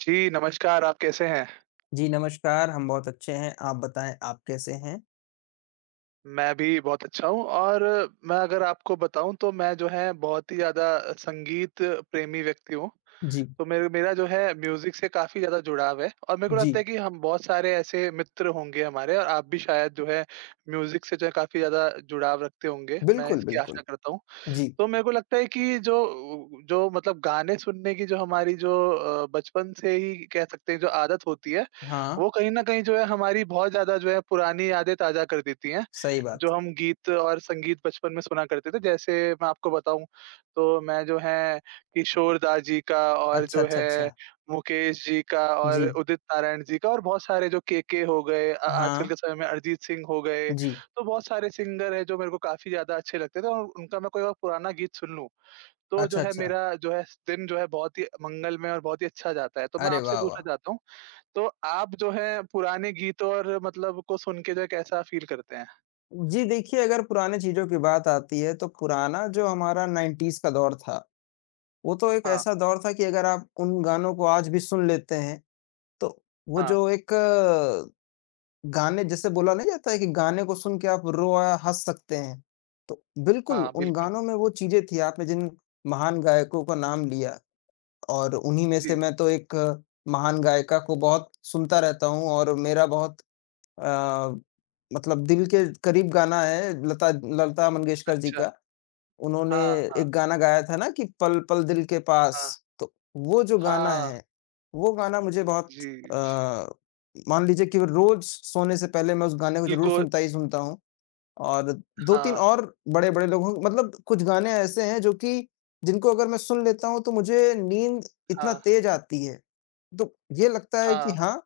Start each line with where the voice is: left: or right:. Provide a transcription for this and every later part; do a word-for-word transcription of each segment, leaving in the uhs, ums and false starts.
right: जी, नमस्कार, आप कैसे हैं?
left: जी, नमस्कार, हम बहुत अच्छे हैं, आप बताएँ आप कैसे हैं?
right: मैं भी बहुत अच्छा हूँ और मैं अगर आपको बताऊँ तो मैं जो है बहुत ही ज़्यादा अ, संगीत प्रेमी व्यक्ति हूँ।
left: जी,
right: तो मेरे मेरा जो है म्यूज़िक से काफ़ी ज़्यादा जुड़ाव है और मेरे को लगता
left: जी,
right: है कि हम बहुत सारे ऐसे मित्र होंगे हमारे और आप भी शायद जो है म्यूज़िक से जो है काफ़ी ज़्यादा जुड़ाव रखते होंगे, मैं
left: बिल्कुल,
right: इसकी
left: बिल्कुल।
right: आशा करता हूँ।
left: जी,
right: तो मेरे को लगता है कि जो जो मतलब गाने सुनने की जो हमारी जो अ, बचपन से ही कह सकते हैं जो आदत होती है,
left: हाँ,
right: वो कहीं न कहीं जो है हमारी बहुत ज़्यादा जो है पुरानी यादें ताज़ा कर देती हैं।
left: सही
right: जो
left: बात।
right: हम गीत और संगीत बचपन में सुना करते थे जैसे मैं आपको बताऊँ, तो मैं जो है किशोर दा जी का और
left: अच्छा,
right: जो
left: अच्छा,
right: है
left: अच्छा।
right: मुकेश जी का और
left: जी,
right: उदित नारायण जी का और बहुत सारे जो केके हो गए, अ, आजकल
left: हाँ,
right: के समय में अरिजीत सिंह हो गए।
left: जी।
right: तो बहुत सारे सिंगर हैं जो मेरे को काफ़ी ज़्यादा अच्छे लगते थे और उनका मैं कोई और पुराना गीत सुन लूँ, तो जो
left: अच्छा,
right: है
left: अच्छा।
right: मेरा जो है दिन जो है बहुत ही मंगलमय और बहुत ही अच्छा जाता है। तो मैं
left: अरे
right: आपसे
left: वाह,
right: पूछना
left: वाह!
right: चाहता हूँ, तो आप जो है पुराने गीत और मतलब को सुन के जो है कैसा फ़ील करते हैं?
left: जी, देखिए अगर पुराने चीज़ों की बात आती है तो पुराना जो हमारा नाइंटीज़ का दौर था, वो तो एक
right: हाँ,
left: ऐसा दौर था कि अगर आप उन गानों को आज भी सुन लेते हैं, तो वो
right: हाँ,
left: जो एक गाने जैसे बोला नहीं जाता है कि गाने को सुन के आप रो या हँस सकते हैं। तो बिल्कुल,
right: हाँ,
left: उन
right: बिल्कुल।
left: गानों में वो चीज़ें थी आपने जिन महान गायकों का नाम लिया और उन्हीं में से
right: जी,
left: मैं तो एक महान गायिका को बहुत सुनता रहता हूँ और मेरा बहुत अ, मतलब दिल के करीब गाना है लता लता मंगेशकर जी
right: अच्छा।
left: का। उन्होंने
right: हाँ, हाँ,
left: एक गाना गाया था ना कि पल पल दिल के
right: हाँ,
left: पास, तो वो जो गाना
right: हाँ,
left: है, वो गाना मुझे बहुत
right: जी।
left: अ, मान लीजिए कि रोज़ सोने से पहले मैं उस गाने को ज़रूर
right: बिल्कुल,
left: सुनता ही सुनता हूँ। और दो तीन
right: हाँ,
left: और बड़े-बड़े लोगों मतलब कुछ गाने ऐसे हैं जो कि जिनको अगर मैं सुन लेता हूँ तो मुझे नींद इतना
right: हाँ,
left: तेज़ आती है। तो ये लगता है कि
right: हाँ,
left: हाँ,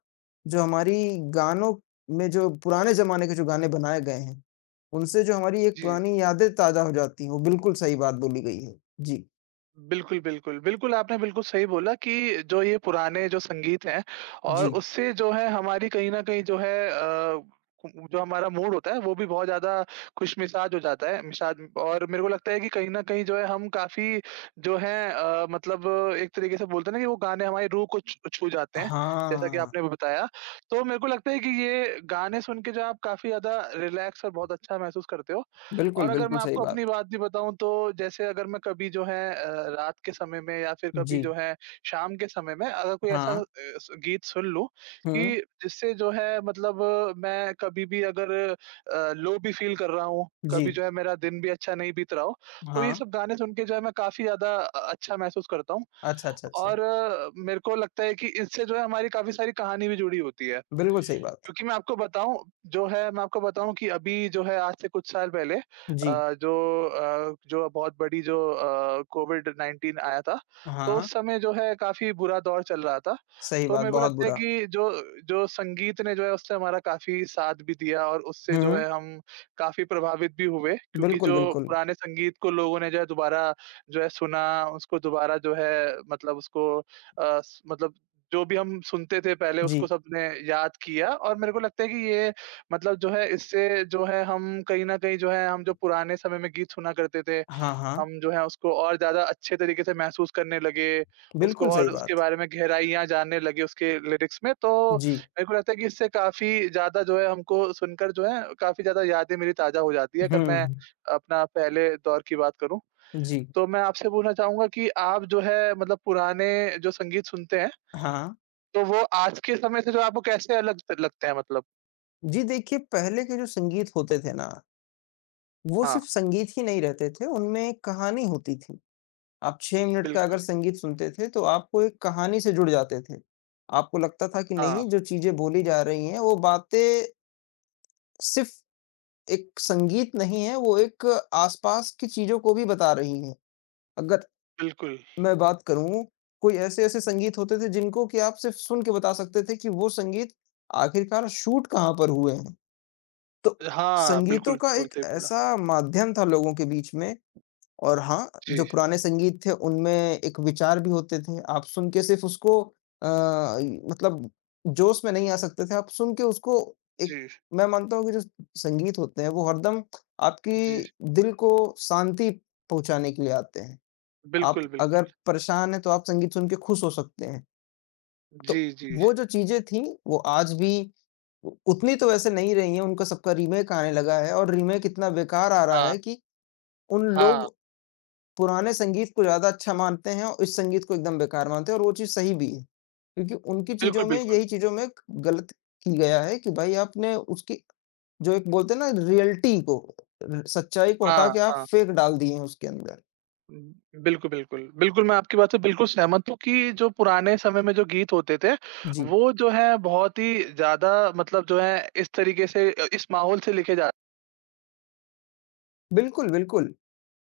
left: जो हमारी गानों में जो पुराने ज़माने के जो गाने बनाए गए हैं, उनसे जो हमारी एक
right: जी।
left: पुरानी यादें ताज़ा हो जाती हैं, वो बिल्कुल सही बात बोली गई है। जी,
right: बिल्कुल, बिल्कुल। बिल्कुल, आपने बिल्कुल सही बोला कि जो ये पुराने जो संगीत हैं और
left: जी।
right: उससे जो है हमारी कहीं न कहीं जो है अ, कु- जो हमारा मूड होता है वो भी बहुत ज़्यादा खुशमिजाज हो जाता है मिजाज। और मेरे को लगता है कि कहीं न कहीं जो है हम काफ़ी जो है अ, मतलब एक तरीके से बोलते हैं ना कि वो गाने हमारी रूह को छू छू जाते हैं, जैसा कि
left: हाँ,
right: आपने बताया। तो मेरे को लगता है कि ये गाने सुन के जो आप काफ़ी ज़्यादा रिलैक्स और बहुत अच्छा महसूस करते हो।
left: बिल्कुल,
right: और अगर
left: बिल्कुल
right: मैं
left: सही
right: आपको
left: बात।
right: अपनी बात भी बताऊँ तो जैसे अगर मैं कभी जो है अ, रात के समय में या फिर कभी
left: जी,
right: जो है शाम के समय में अगर कोई ऐसा
left: हाँ,
right: अ, स गीत सुन लूँ
left: हुँ,
right: कि जिससे जो है मतलब, अ, मैं कभी भी अगर अ, लो भी फ़ील कर रहा हूँ,
left: जी,
right: कभी जो है मेरा दिन भी अच्छा नहीं बीत रहा हो, तो ये
left: हाँ।
right: सब गाने सुन के जो है मैं काफ़ी ज़्यादा अ, अच्छा महसूस करता हूँ।
left: अच्छा, अच्छा, अच्छा।
right: और अ, मेरे को लगता है कि इससे जो है हमारी काफ़ी सारी कहानी भी जुड़ी होती है।
left: बिल्कुल सही बात।
right: क्योंकि मैं आपको बताऊँ जो है मैं आपको बताऊँ कि अभी जो है आज से कुछ साल पहले अ,
left: जी,
right: जो अ, जो बहुत बड़ी जो अ, कोविड-नाइनटीन आया था, तो
left: हाँ।
right: उस समय जो है काफ़ी बुरा दौर चल रहा था।
left: सही
right: तो
left: बात,
right: मेरे को
left: बहुत
right: लगता है
left: बुरा।
right: कि जो जो संगीत ने जो है उससे हमारा काफ़ी साथ भी दिया और उससे जो है
left: हुँ,
right: हम काफ़ी प्रभावित भी हुए, क्योंकि
left: बिल्कुल,
right: जो
left: बिल्कुल।
right: पुराने संगीत को लोगों ने जो है दोबारा जो है सुना, उसको दोबारा जो है मतलब उसको, अ, स मतलब जो भी हम सुनते थे पहले उसको
left: जी।
right: सबने याद किया। और मेरे को लगता है कि ये मतलब जो है इससे जो है हम कहीं न कहीं जो है हम जो पुराने समय में गीत सुना करते थे,
left: हाँ, हाँ,
right: हम जो है उसको और ज़्यादा अच्छे तरीके से महसूस करने लगे, उसको
left: बिल्कुल सही
right: और उसके
left: बात।
right: बारे में गहराइयाँ जानने लगे उसके लिरिक्स में। तो
left: जी।
right: मेरे को लगता है कि इससे काफ़ी ज़्यादा जो है हमको सुनकर जो है काफ़ी ज़्यादा यादें मेरी ताज़ा हो जाती है अगर मैं
left: हुँ,
right: अपना पहले दौर की बात करूँ।
left: जी।
right: तो मैं आपसे पूछना चाहूँगा कि आप जो है मतलब पुराने जो संगीत सुनते हैं
left: हाँ।
right: तो वो आज के समय से जो आपको कैसे अलग त लगते हैं मतलब?
left: जी, देखिए पहले के जो संगीत होते थे ना, वो
right: हाँ,
left: सिर्फ़ संगीत ही नहीं रहते थे, उनमें एक कहानी होती थी। आप छह मिनट का
right: बिल्कुल।
left: अगर संगीत सुनते थे तो आपको एक कहानी से जुड़ जाते थे। आपको लगता था कि
right: हाँ,
left: नहीं जो चीज़ें बोली जा रही हैं वो बातें सिर्फ़ एक संगीत नहीं है, वो एक आस-पास की चीज़ों को भी बता रही हैं। अगर
right: बिल्कुल।
left: मैं बात करूँ, कोई ऐसे-ऐसे संगीत होते थे जिनको कि आप सिर्फ़ सुन के बता सकते थे कि वो संगीत आखिरकार शूट कहाँ पर हुए हैं। तो
right: हाँ, बिल्कुल,
left: संगीतों का
right: बिल्कुल,
left: एक
right: सही बोला।
left: ऐसा माध्यम था लोगों के बीच में और हाँ,
right: जी,
left: जो पुराने संगीत थे उनमें एक विचार भी होते थे। आप सुन के सिर्फ़ उसको अ, मतलब जोश में नहीं आ सकते थे, आप सुन के उसको एक
right: जी,
left: मैं मानता हूँ कि जो संगीत होते हैं वो हरदम
right: जी।
left: आपकी दिल को शांति पहुँचाने के लिए आते हैं। आप
right: बिल्कुल,
left: अगर
right: बिल्कुल।
left: परेशान हैं तो आप संगीत सुन के खुश हो सकते हैं।
right: जी,
left: तो
right: जी।
left: वो जो चीज़ें थीं वो आज भी उ उतनी तो वैसे नहीं रही हैं, उनका सबका रीमेक आने लगा है और रीमेक इतना बेकार आ रहा
right: हाँ,
left: है कि उन
right: हाँ।
left: लोग पुराने संगीत को ज़्यादा अच्छा मानते हैं और इस संगीत को एकदम बेकार मानते हैं और वो चीज़ सही भी है। क्योंकि उनकी
right: बिल्कुल,
left: चीज़ों में
right: बिल्कुल।
left: यही चीज़ों में क गलत की गया है कि भाई आपने उसकी जो एक बोलते हैं ना रियलिटी को र सच्चाई को हटा
right: हाँ,
left: के आप
right: हाँ।
left: फेक डाल दिए हैं उसके अंदर।
right: उम, बिल्कुल, बिल्कुल। बिल्कुल, मैं आपकी बात से बिल्कुल सहमत हूँ कि जो पुराने समय में जो गीत होते थे,
left: जी।
right: वो जो है बहुत ही ज़्यादा मतलब जो है इस तरीके से, अ, इस माहौल से लिखे जा।
left: बिल्कुल, बिल्कुल।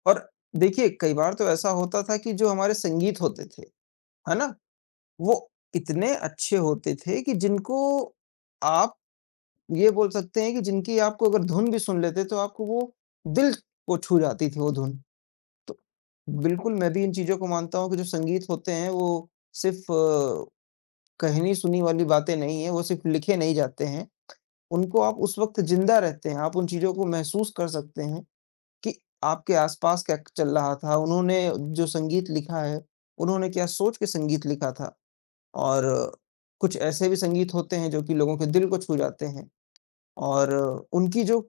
left: और देखिए कई बार तो ऐसा होता था कि जो हमारे संगीत होते थे, है ना? वो इतने अच्छे होते थे कि जिनको आप ये बोल सकते हैं कि जिनकी आपको अगर धुन भी सुन लेते तो आपको वो दिल को छू जाती थी वो धुन। तो बिल्कुल मैं भी इन चीज़ों को मानता हूँ कि जो संगीत होते हैं वो सिर्फ़ कहनी-सुनी वाली बातें नहीं हैं, वो सिर्फ़ लिखे नहीं जाते हैं। उनको आप उस वक़्त ज़िंदा रहते हैं, आप उन चीज़ों को महसूस कर सकते हैं। कि आपके आस-पास क्या चल रहा था, उन्होंने जो संगीत लिखा है, उन्होंने क्या सोच के संगीत लिखा था और कुछ ऐसे भी संगीत होते हैं जो कि लोगों के दिल को छू जाते हैं और उनकी जो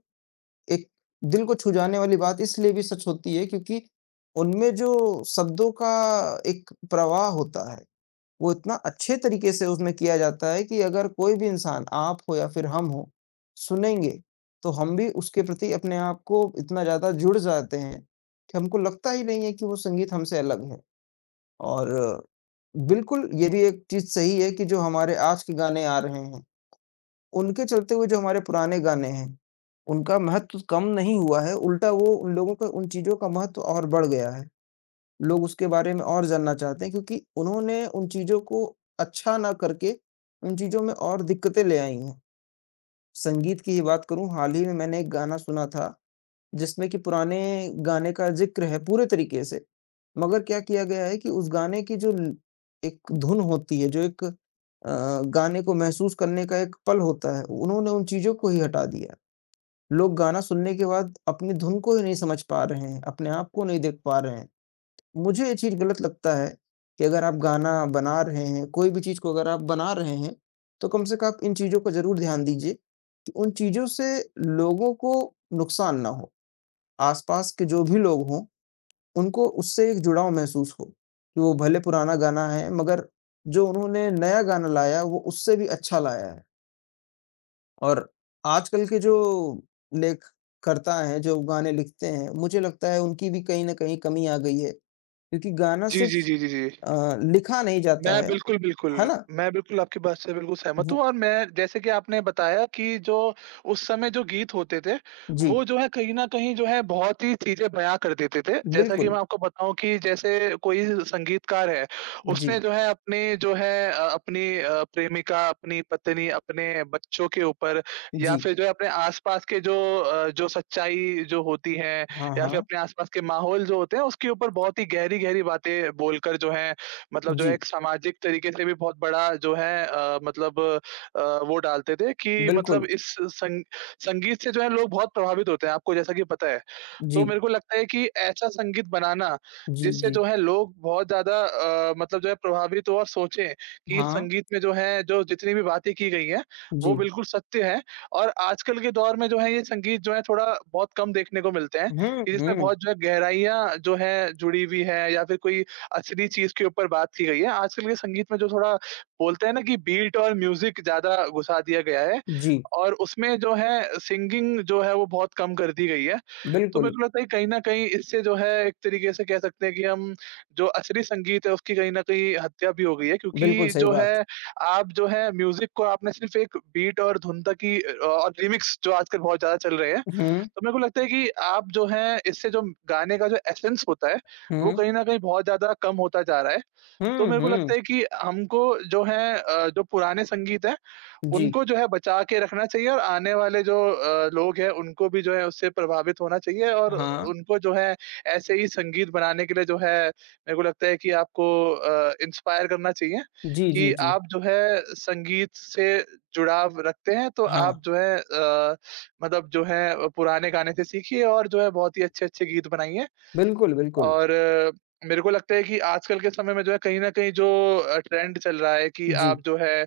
left: एक दिल को छू जाने वाली बात इसलिए भी सच होती है क्योंकि उनमें जो शब्दों का एक प्रवाह होता है वो इतना अच्छे तरीके से उसमें किया जाता है कि अगर कोई भी इंसान, आप हो या फिर हम हों, सुनेंगे, तो हम भी उसके प्रति अपने आप को इतना ज़्यादा जुड़ जाते हैं, कि हमको लगता ही नहीं है कि वो संगीत हमसे अलग है। और बिल्कुल, ये भी एक चीज़ सही है कि जो हमारे आज के गाने आ रहे हैं, उनके चलते हुए जो हमारे पुराने गाने हैं, उनका महत्व कम नहीं हुआ है, उल्टा वो उन लोगों का उन चीज़ों का महत्व और बढ़ गया है। लोग उसके बारे में और जानना चाहते हैं क्योंकि उन्होंने उन चीज़ों को अच्छा ना करके, उन चीज़ों में और दिक्कतें ले आई हैं। संगीत की ही बात करूँ, हाल ही में मैंने एक गाना सुना था, जिसमें कि पुराने गाने का ज़िक्र है पूरे तरीके से। मगर क्या किया गया है कि उस गाने की जो ल एक धुन होती है, जो एक अ, गाने को महसूस करने का एक पल होता है, उन्होंने उन चीज़ों को ही हटा दिया। लोग गाना सुनने के बाद अपनी धुन को ही नहीं समझ पा रहे हैं, अपने आप को नहीं देख पा रहे हैं। मुझे ये चीज़ गलत लगता है कि अगर आप गाना बना रहे हैं, कोई भी चीज़ को अगर आप बना रहे हैं, तो कम से कम आप इन चीज़ों को ज़रूर ध्यान दीजिए कि उन चीज़ों से लोगों को नुकसान ना हो। आस-पास के जो भी लोग हों, उनको उससे एक जुड़ाव महसूस हो कि वो भले पुराना गाना है, मगर जो उन्होंने नया गाना लाया, वो उससे भी अच्छा लाया है। और आजकल के जो लेखकर्ता हैं, जो गाने लिखते हैं, मुझे लगता है उनकी भी कहीं न कहीं कमी आ गई है, क्योंकि गाना
right: जी,
left: सिर्फ़
right: जी, जी, जी, जी।
left: अ, लिखा नहीं
right: मैं
left: जाता है,
right: बिल्कुल, बिल्कुल।
left: है ना?
right: मैं बिल्कुल आपकी बात से बिल्कुल सहमत हूँ
left: वो
right: और मैं जैसे कि आपने बताया कि जो उस समय जो गीत होते थे, वो
left: जी,
right: जो है कहीं न कहीं जो है बहुत ही चीज़ें बयाँ कर देते थे। जैसा कि
left: बिल्कुल।
right: मैं आपको बताऊँ कि जैसे कोई संगीतकार है, उसने
left: जी,
right: जो है अपने जो है अ, अपनी अ, प्रेमिका, अपनी पत्नी, अपने बच्चों के ऊपर या
left: जी।
right: फिर जो है अपने आस-पास के जो अ, जो सच्चाई जो होती है
left: हाँ,
right: या फिर
left: हाँ।
right: अपने आस-पास के माहौल जो होते हैं, उसके ऊपर बहुत ही गहरी-गहरी बातें बोलकर जो है मतलब जो है
left: जी,
right: एक सामाजिक तरीके से भी बहुत बड़ा जो है अ, मतलब अ, वो डालते थे कि मतलब
left: बिल्कुल।
right: इस संग संगीत से जो है लोग बहुत प्रभावित होते हैं, आपको जैसा कि पता है। तो
left: जी,
right: मेरे को लगता है कि ऐसा संगीत बनाना
left: जी,
right: जिससे
left: जी।
right: जो है लोग बहुत ज़्यादा, अ, मतलब जो है प्रभावित हो और सोचें कि इस
left: हाँ,
right: संगीत में जो है जो जितनी भी बातें की गई हैं, वो
left: जी।
right: बिल्कुल सत्य है। और आजकल के दौर में जो है ये संगीत जो है थोड़ा बहुत कम देखने को मिलते हैं
left: हुँ,
right: कि जिसमें
left: हुँ।
right: बहुत जो है गहराइयाँ जो है जुड़ी हुई है या फिर कोई असली चीज़ के ऊपर बात की गई है। आजकल के संगीत में जो थोड़ा बोलते हैं ना कि बीट और म्यूज़िक ज़्यादा घुसा दिया गया है
left: जी,
right: और उसमें जो है सिंगिंग जो है वो बहुत कम कर दी गई है। तो मेरे
left: बिल्कुल।
right: को लगता है कि कहीं न कहीं इससे जो है एक तरीके से कह सकते हैं कि हम जो असली संगीत है उसकी कहीं न कहीं हत्या भी हो गई है, क्योंकि
left: बिल्कुल सही
right: जो
left: बात।
right: है आप जो है म्यूज़िक को आपने सिर्फ़ एक बीट और धुन तक ही, अ, और लिरिक्स जो आजकल बहुत ज़्यादा चल रहे हैं।
left: हुँ,
right: तो मेरे को लगता है कि आप जो हैं इससे जो गाने का जो एसेंस होता है, वो
left: हुँ,
right: कहीं न कहीं बहुत ज़्यादा कम होता जा रहा है। तो
left: हुँ,
right: मेरे को लगता
left: हुँ।
right: है कि हमको जो है, अ, जो पुराने संगीत हैं
left: जी,
right: उनको जो है बचा के रखना चाहिए और आने वाले जो अ, लोग हैं उनको भी जो है उससे प्रभावित होना चाहिए और
left: हाँ।
right: उनको जो है ऐसे ही संगीत बनाने के लिए जो है मेरे को लगता है कि आपको अ, इंस्पायर करना चाहिए
left: जी, जी,
right: कि
left: जी।
right: आप जो है संगीत से जुड़ाव रखते हैं तो
left: हाँ,
right: आप जो है, अ, मतलब जो है पुराने गाने से सीखिए और जो है बहुत ही अच्छे-अच्छे गीत बनाइए।
left: बिल्कुल, बिल्कुल।
right: और अ, मेरे को लगता है कि आजकल के समय में जो है कहीं न कहीं जो अ, ट्रेंड चल रहा है कि
left: जी,
right: आप जो है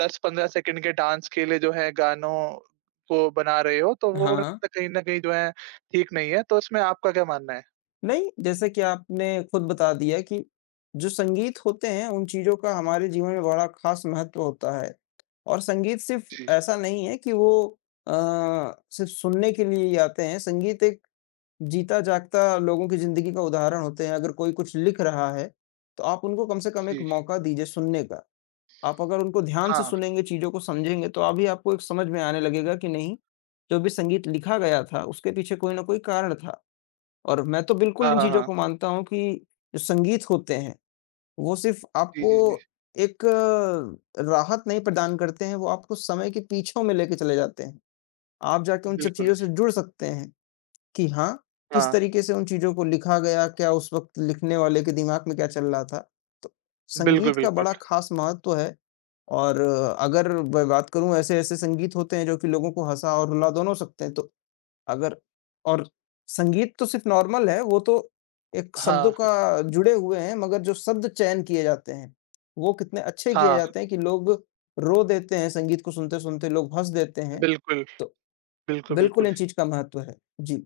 right: दस पंद्रह सेकंड के डांस के लिए जो है गानों को बना रहे हो, तो वो
left: हाँ।
right: मतलब कहीं न कहीं जो है ठीक नहीं है, तो इसमें आपका क्या मानना है?
left: नहीं, जैसे कि आपने खुद बता दिया कि जो संगीत होते हैं, उन चीज़ों का हमारे जीवन में बड़ा ख़ास महत्व होता है। और संगीत सिर्फ़
right: जी,
left: ऐसा नहीं है कि वो अ, सिर्फ़ सुनने के लिए ही आते हैं। संगीत एक जीता-जागता लोगों की ज़िंदगी का उदाहरण होते हैं। अगर कोई कुछ लिख रहा है, तो आप उनको कम से कम एक
right: जी।
left: मौका दीजिए सुनने का। आप अगर उनको ध्यान से
right: हाँ।
left: सुनेंगे, चीज़ों को समझेंगे, तो अभी आपको एक समझ में आने लगेगा कि नहीं, जो भी संगीत लिखा गया था, उसके पीछे कोई न कोई कारण था। और मैं तो बिल्कुल
right: हाँ,
left: इन
right: हाँ,
left: चीज़ों
right: हाँ।
left: को मानता हूँ कि जो संगीत होते हैं, वो सिर्फ़
right: जी,
left: आपको
right: जी, जी।
left: एक अ, राहत नहीं प्रदान करते हैं, वो आपको समय के पीछों में लेके चले जाते हैं। आप जाके उन सब
right: बिल्कुल।
left: चीज़ों से जुड़ सकते हैं कि हाँ, किस
right: हाँ।
left: तरीके से उन चीज़ों को लिखा गया, क्या उस वक़्त लिखने वाले के दिमाग में क्या चल रहा था। तो
right: बिल्कुल,
left: संगीत का
right: बिल्कुल।
left: बड़ा ख़ास महत्व है और अगर मैं बात करूँ ऐसे-ऐसे संगीत होते हैं जो कि लोगों को हँसा और रुला दोनों सकते हैं, तो अगर और संगीत तो सिर्फ़ नॉर्मल है, वो तो एक शब्दों
right: हाँ,
left: का जुड़े हुए हैं, मगर जो शब्द चयन किए जाते हैं, वो कितने अच्छे किए
right: हाँ।
left: जाते हैं कि लोग रो देते हैं संगीत को सुनते-सुनते, लोग हँस देते हैं।
right: बिल्कुल,
left: तो
right: बिल्कुल,
left: बिल्कुल
right: बिल्कुल।
left: इन चीज़ का महत्व है। जी।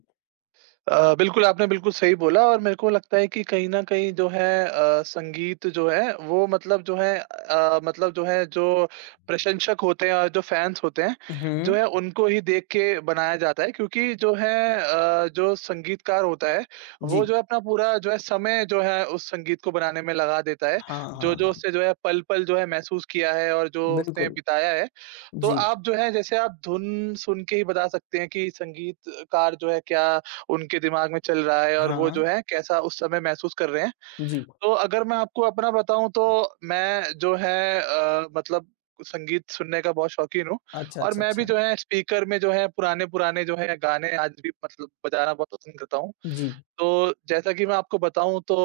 right: अ, बिल्कुल, आपने बिल्कुल सही बोला और मेरे को लगता है कि कहीं न कहीं जो है अ, संगीत जो है वो मतलब जो है अ, मतलब जो है जो प्रशंसक होते हैं और जो फैन्स होते हैं,
left: हुँ।
right: जो है उनको ही देख के बनाया जाता है, क्योंकि जो है अ, जो संगीतकार होता है, वो
left: जी।
right: जो है अपना पूरा जो है समय जो है उस संगीत को बनाने में लगा देता है।
left: हाँ, हाँ,
right: जो-जो
left: हाँ।
right: उसने जो है पल-पल जो है महसूस किया है और जो उसने
left: बिल्कुल।
right: बिताया है, तो
left: जी।
right: आप जो है जैसे आप धुन सुन के ही बता सकते हैं कि संगीतकार जो है क्या उनके दिमाग में चल रहा है और वो
left: हाँ।
right: जो है कैसा उस समय महसूस कर रहे हैं।
left: जी।
right: तो अगर मैं आपको अपना बताऊँ तो मैं जो है, अ, मतलब संगीत सुनने का बहुत शौकीन हूँ
left: अच्छा,
right: और
left: अच्छा,
right: मैं भी
left: अच्छा।
right: जो है स्पीकर में जो है पुराने-पुराने जो है गाने आज भी मतलब बजाना बहुत पसंद करता हूँ।
left: जी।
right: तो जैसा कि मैं आपको बताऊँ तो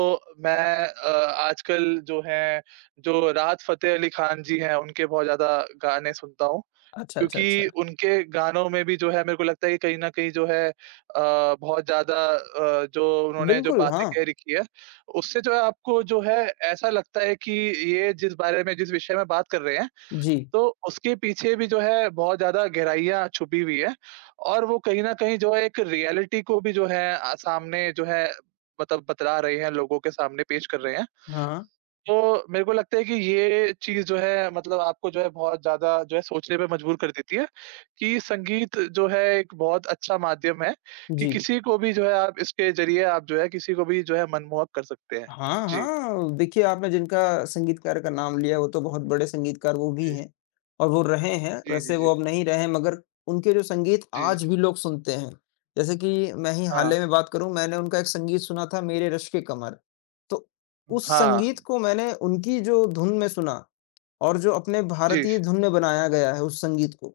right: मैं, अ, आजकल जो है जो राहत फ़तेह अली खान जी हैं उनके बहुत ज़्यादा गाने सुनता हूँ।
left: अच्छा, अच्छा,
right: क्योंकि
left: अच्छा।
right: उनके गानों में भी जो है मेरे को लगता है कि कहीं न कहीं जो है, अ, बहुत ज़्यादा अ, जो उन्होंने जो
left: बिल्कुल,
right: बातें
left: हाँ।
right: कह रखी है, उससे जो है आपको जो है ऐसा लगता है कि ये जिस बारे में जिस विषय में बात कर रहे हैं,
left: जी।
right: तो उसके पीछे भी जो है बहुत ज़्यादा गहराइयाँ छुपी हुई है और वो कहीं न कहीं जो है एक रियलिटी को भी जो है, अ, सामने जो है मतलब बतला रहे हैं, लोगों के सामने पेश कर रहे हैं।
left: हाँ।
right: तो मेरे को लगता है कि ये चीज़ जो है मतलब आपको जो है बहुत ज़्यादा जो है सोचने पे मजबूर कर देती है, कि संगीत जो है एक बहुत अच्छा माध्यम है, कि
left: जी।
right: किसी को भी जो है आप इसके ज़रिए आप जो है किसी को भी जो है मनमोहक कर सकते हैं।
left: हाँ,
right: जी,
left: हाँ। देखिए, आपने जिनका संगीतकार का नाम लिया, वो तो बहुत बड़े संगीतकार वो भी
right: जी।
left: हैं और वो रहे हैं।
right: जी, जी,
left: वैसे
right: जी।
left: वो अब नहीं रहे हैं, मगर उनके जो संगीत
right: जी,
left: आज भी लोग सुनते हैं। जैसे कि मैं ही
right: हाँ।
left: हाल ही में बात करूँ, मैंने उनका एक संगीत सुना था, मेरे रश्क-ए कमर। तो उस
right: हाँ,
left: संगीत को मैंने उनकी जो धुन में सुना और जो अपने
right: जी,
left: भारतीय धुन में बनाया गया है उस संगीत को,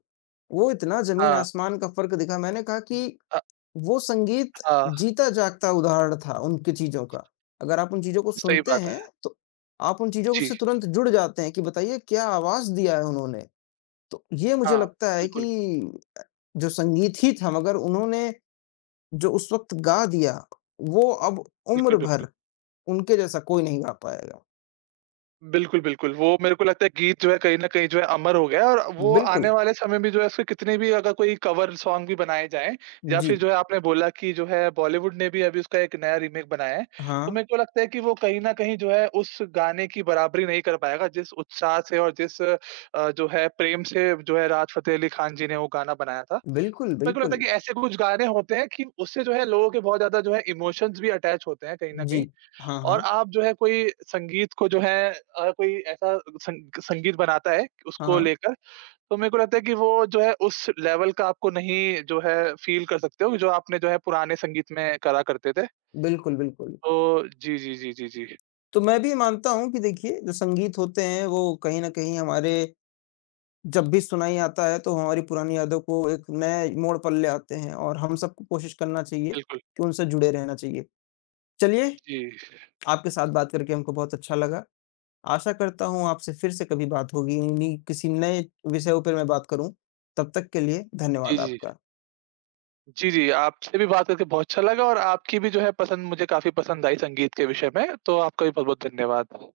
left: वो इतना
right: हाँ।
left: ज़मीन-आसमान का फ़र्क दिखा। मैंने कहा कि
right: अ,
left: वो संगीत
right: हाँ,
left: जीता जागता उदाहरण था उनकी चीज़ों का। अगर आप उन चीज़ों को
right: सही
left: सुनते
right: बात
left: हैं,
right: है।
left: तो आप उन चीज़ों
right: जी,
left: से तुरंत जुड़ जाते हैं कि बताइए क्या आवाज़ दिया है उन्होंने? तो ये मुझे
right: हाँ।
left: लगता है कि
right: बिल्कुल,
left: जो संगीत ही था मगर उन्होंने जो उस वक़्त गा दिया, वो अब
right: बिल्कुल,
left: उम्र
right: बिल्कुल।
left: भर उनके जैसा कोई नहीं गा पाएगा।
right: बिल्कुल, बिल्कुल। वो मेरे को लगता है गीत जो है कहीं न कहीं जो है अमर हो गया है और वो आने
left: बिल्कुल।
right: वाले समय में जो है उसके कितने भी अगर कोई कवर सॉन्ग भी बनाए जाएँ या
left: जी।
right: फिर जो है आपने बोला कि जो है बॉलीवुड ने भी अभी उसका एक नया रीमेक बनाया है। तो
left: हाँ।
right: मेरे को लगता है कि वो कहीं न कहीं जो है उस गाने की बराबरी नहीं कर पाएगा जिस उत्साह से और जिस अ, जो है प्रेम से जो है राहत फ़तेह अली खान जी ने वो गाना बनाया था।
left: बिल्कुल,
right: मेरे को लगता है
left: बिल्कुल।
right: कि ऐसे कुछ गाने होते हैं कि उससे जो है लोगों के बहुत ज़्यादा जो है इमोशंस भी अटैच होते हैं कहीं न
left: जी।
right: कहीं
left: हाँ,
right: और
left: हाँ।
right: आप जो है कोई संगीत को जो है, अ, कोई ऐसा संग संगीत बनाता है,
left: हाँ,
right: उसको
left: हाँ।
right: लेकर, तो मेरे को लगता है कि वो जो है उस लेवल का आपको नहीं जो है फ़ील कर सकते हो, जो आपने जो है पुराने संगीत में करा करते थे।
left: बिल्कुल, बिल्कुल।
right: तो जी, जी, जी, जी, जी।
left: तो मैं भी मानता हूँ कि देखिए जो संगीत होते हैं वो कहीं न कहीं हमारे जब भी सुनाई आता है, तो हमारी पुरानी यादों को एक नए मोड़ पर ले आते हैं और हम सबको कोशिश करना चाहिए
right: बिल्कुल।
left: कि उनसे जुड़े रहना चाहिए। चलिए,
right: जी।
left: आपके साथ बात करके हमको बहुत अच्छा लगा। आशा करता हूँ आपसे फिर से कभी बात होगी, इन्हीं किसी नए विषयों पे मैं बात करूँ। तब तक के लिए
right: जी,
left: धन्यवाद
right: जी।
left: आपका।
right: जी, जी, आपसे भी बात करके बहुत अच्छा लगा और आपकी भी जो है पसंद मुझे काफ़ी पसंद आई संगीत के विषय में, तो आपका भी बहुत-बहुत धन्यवाद।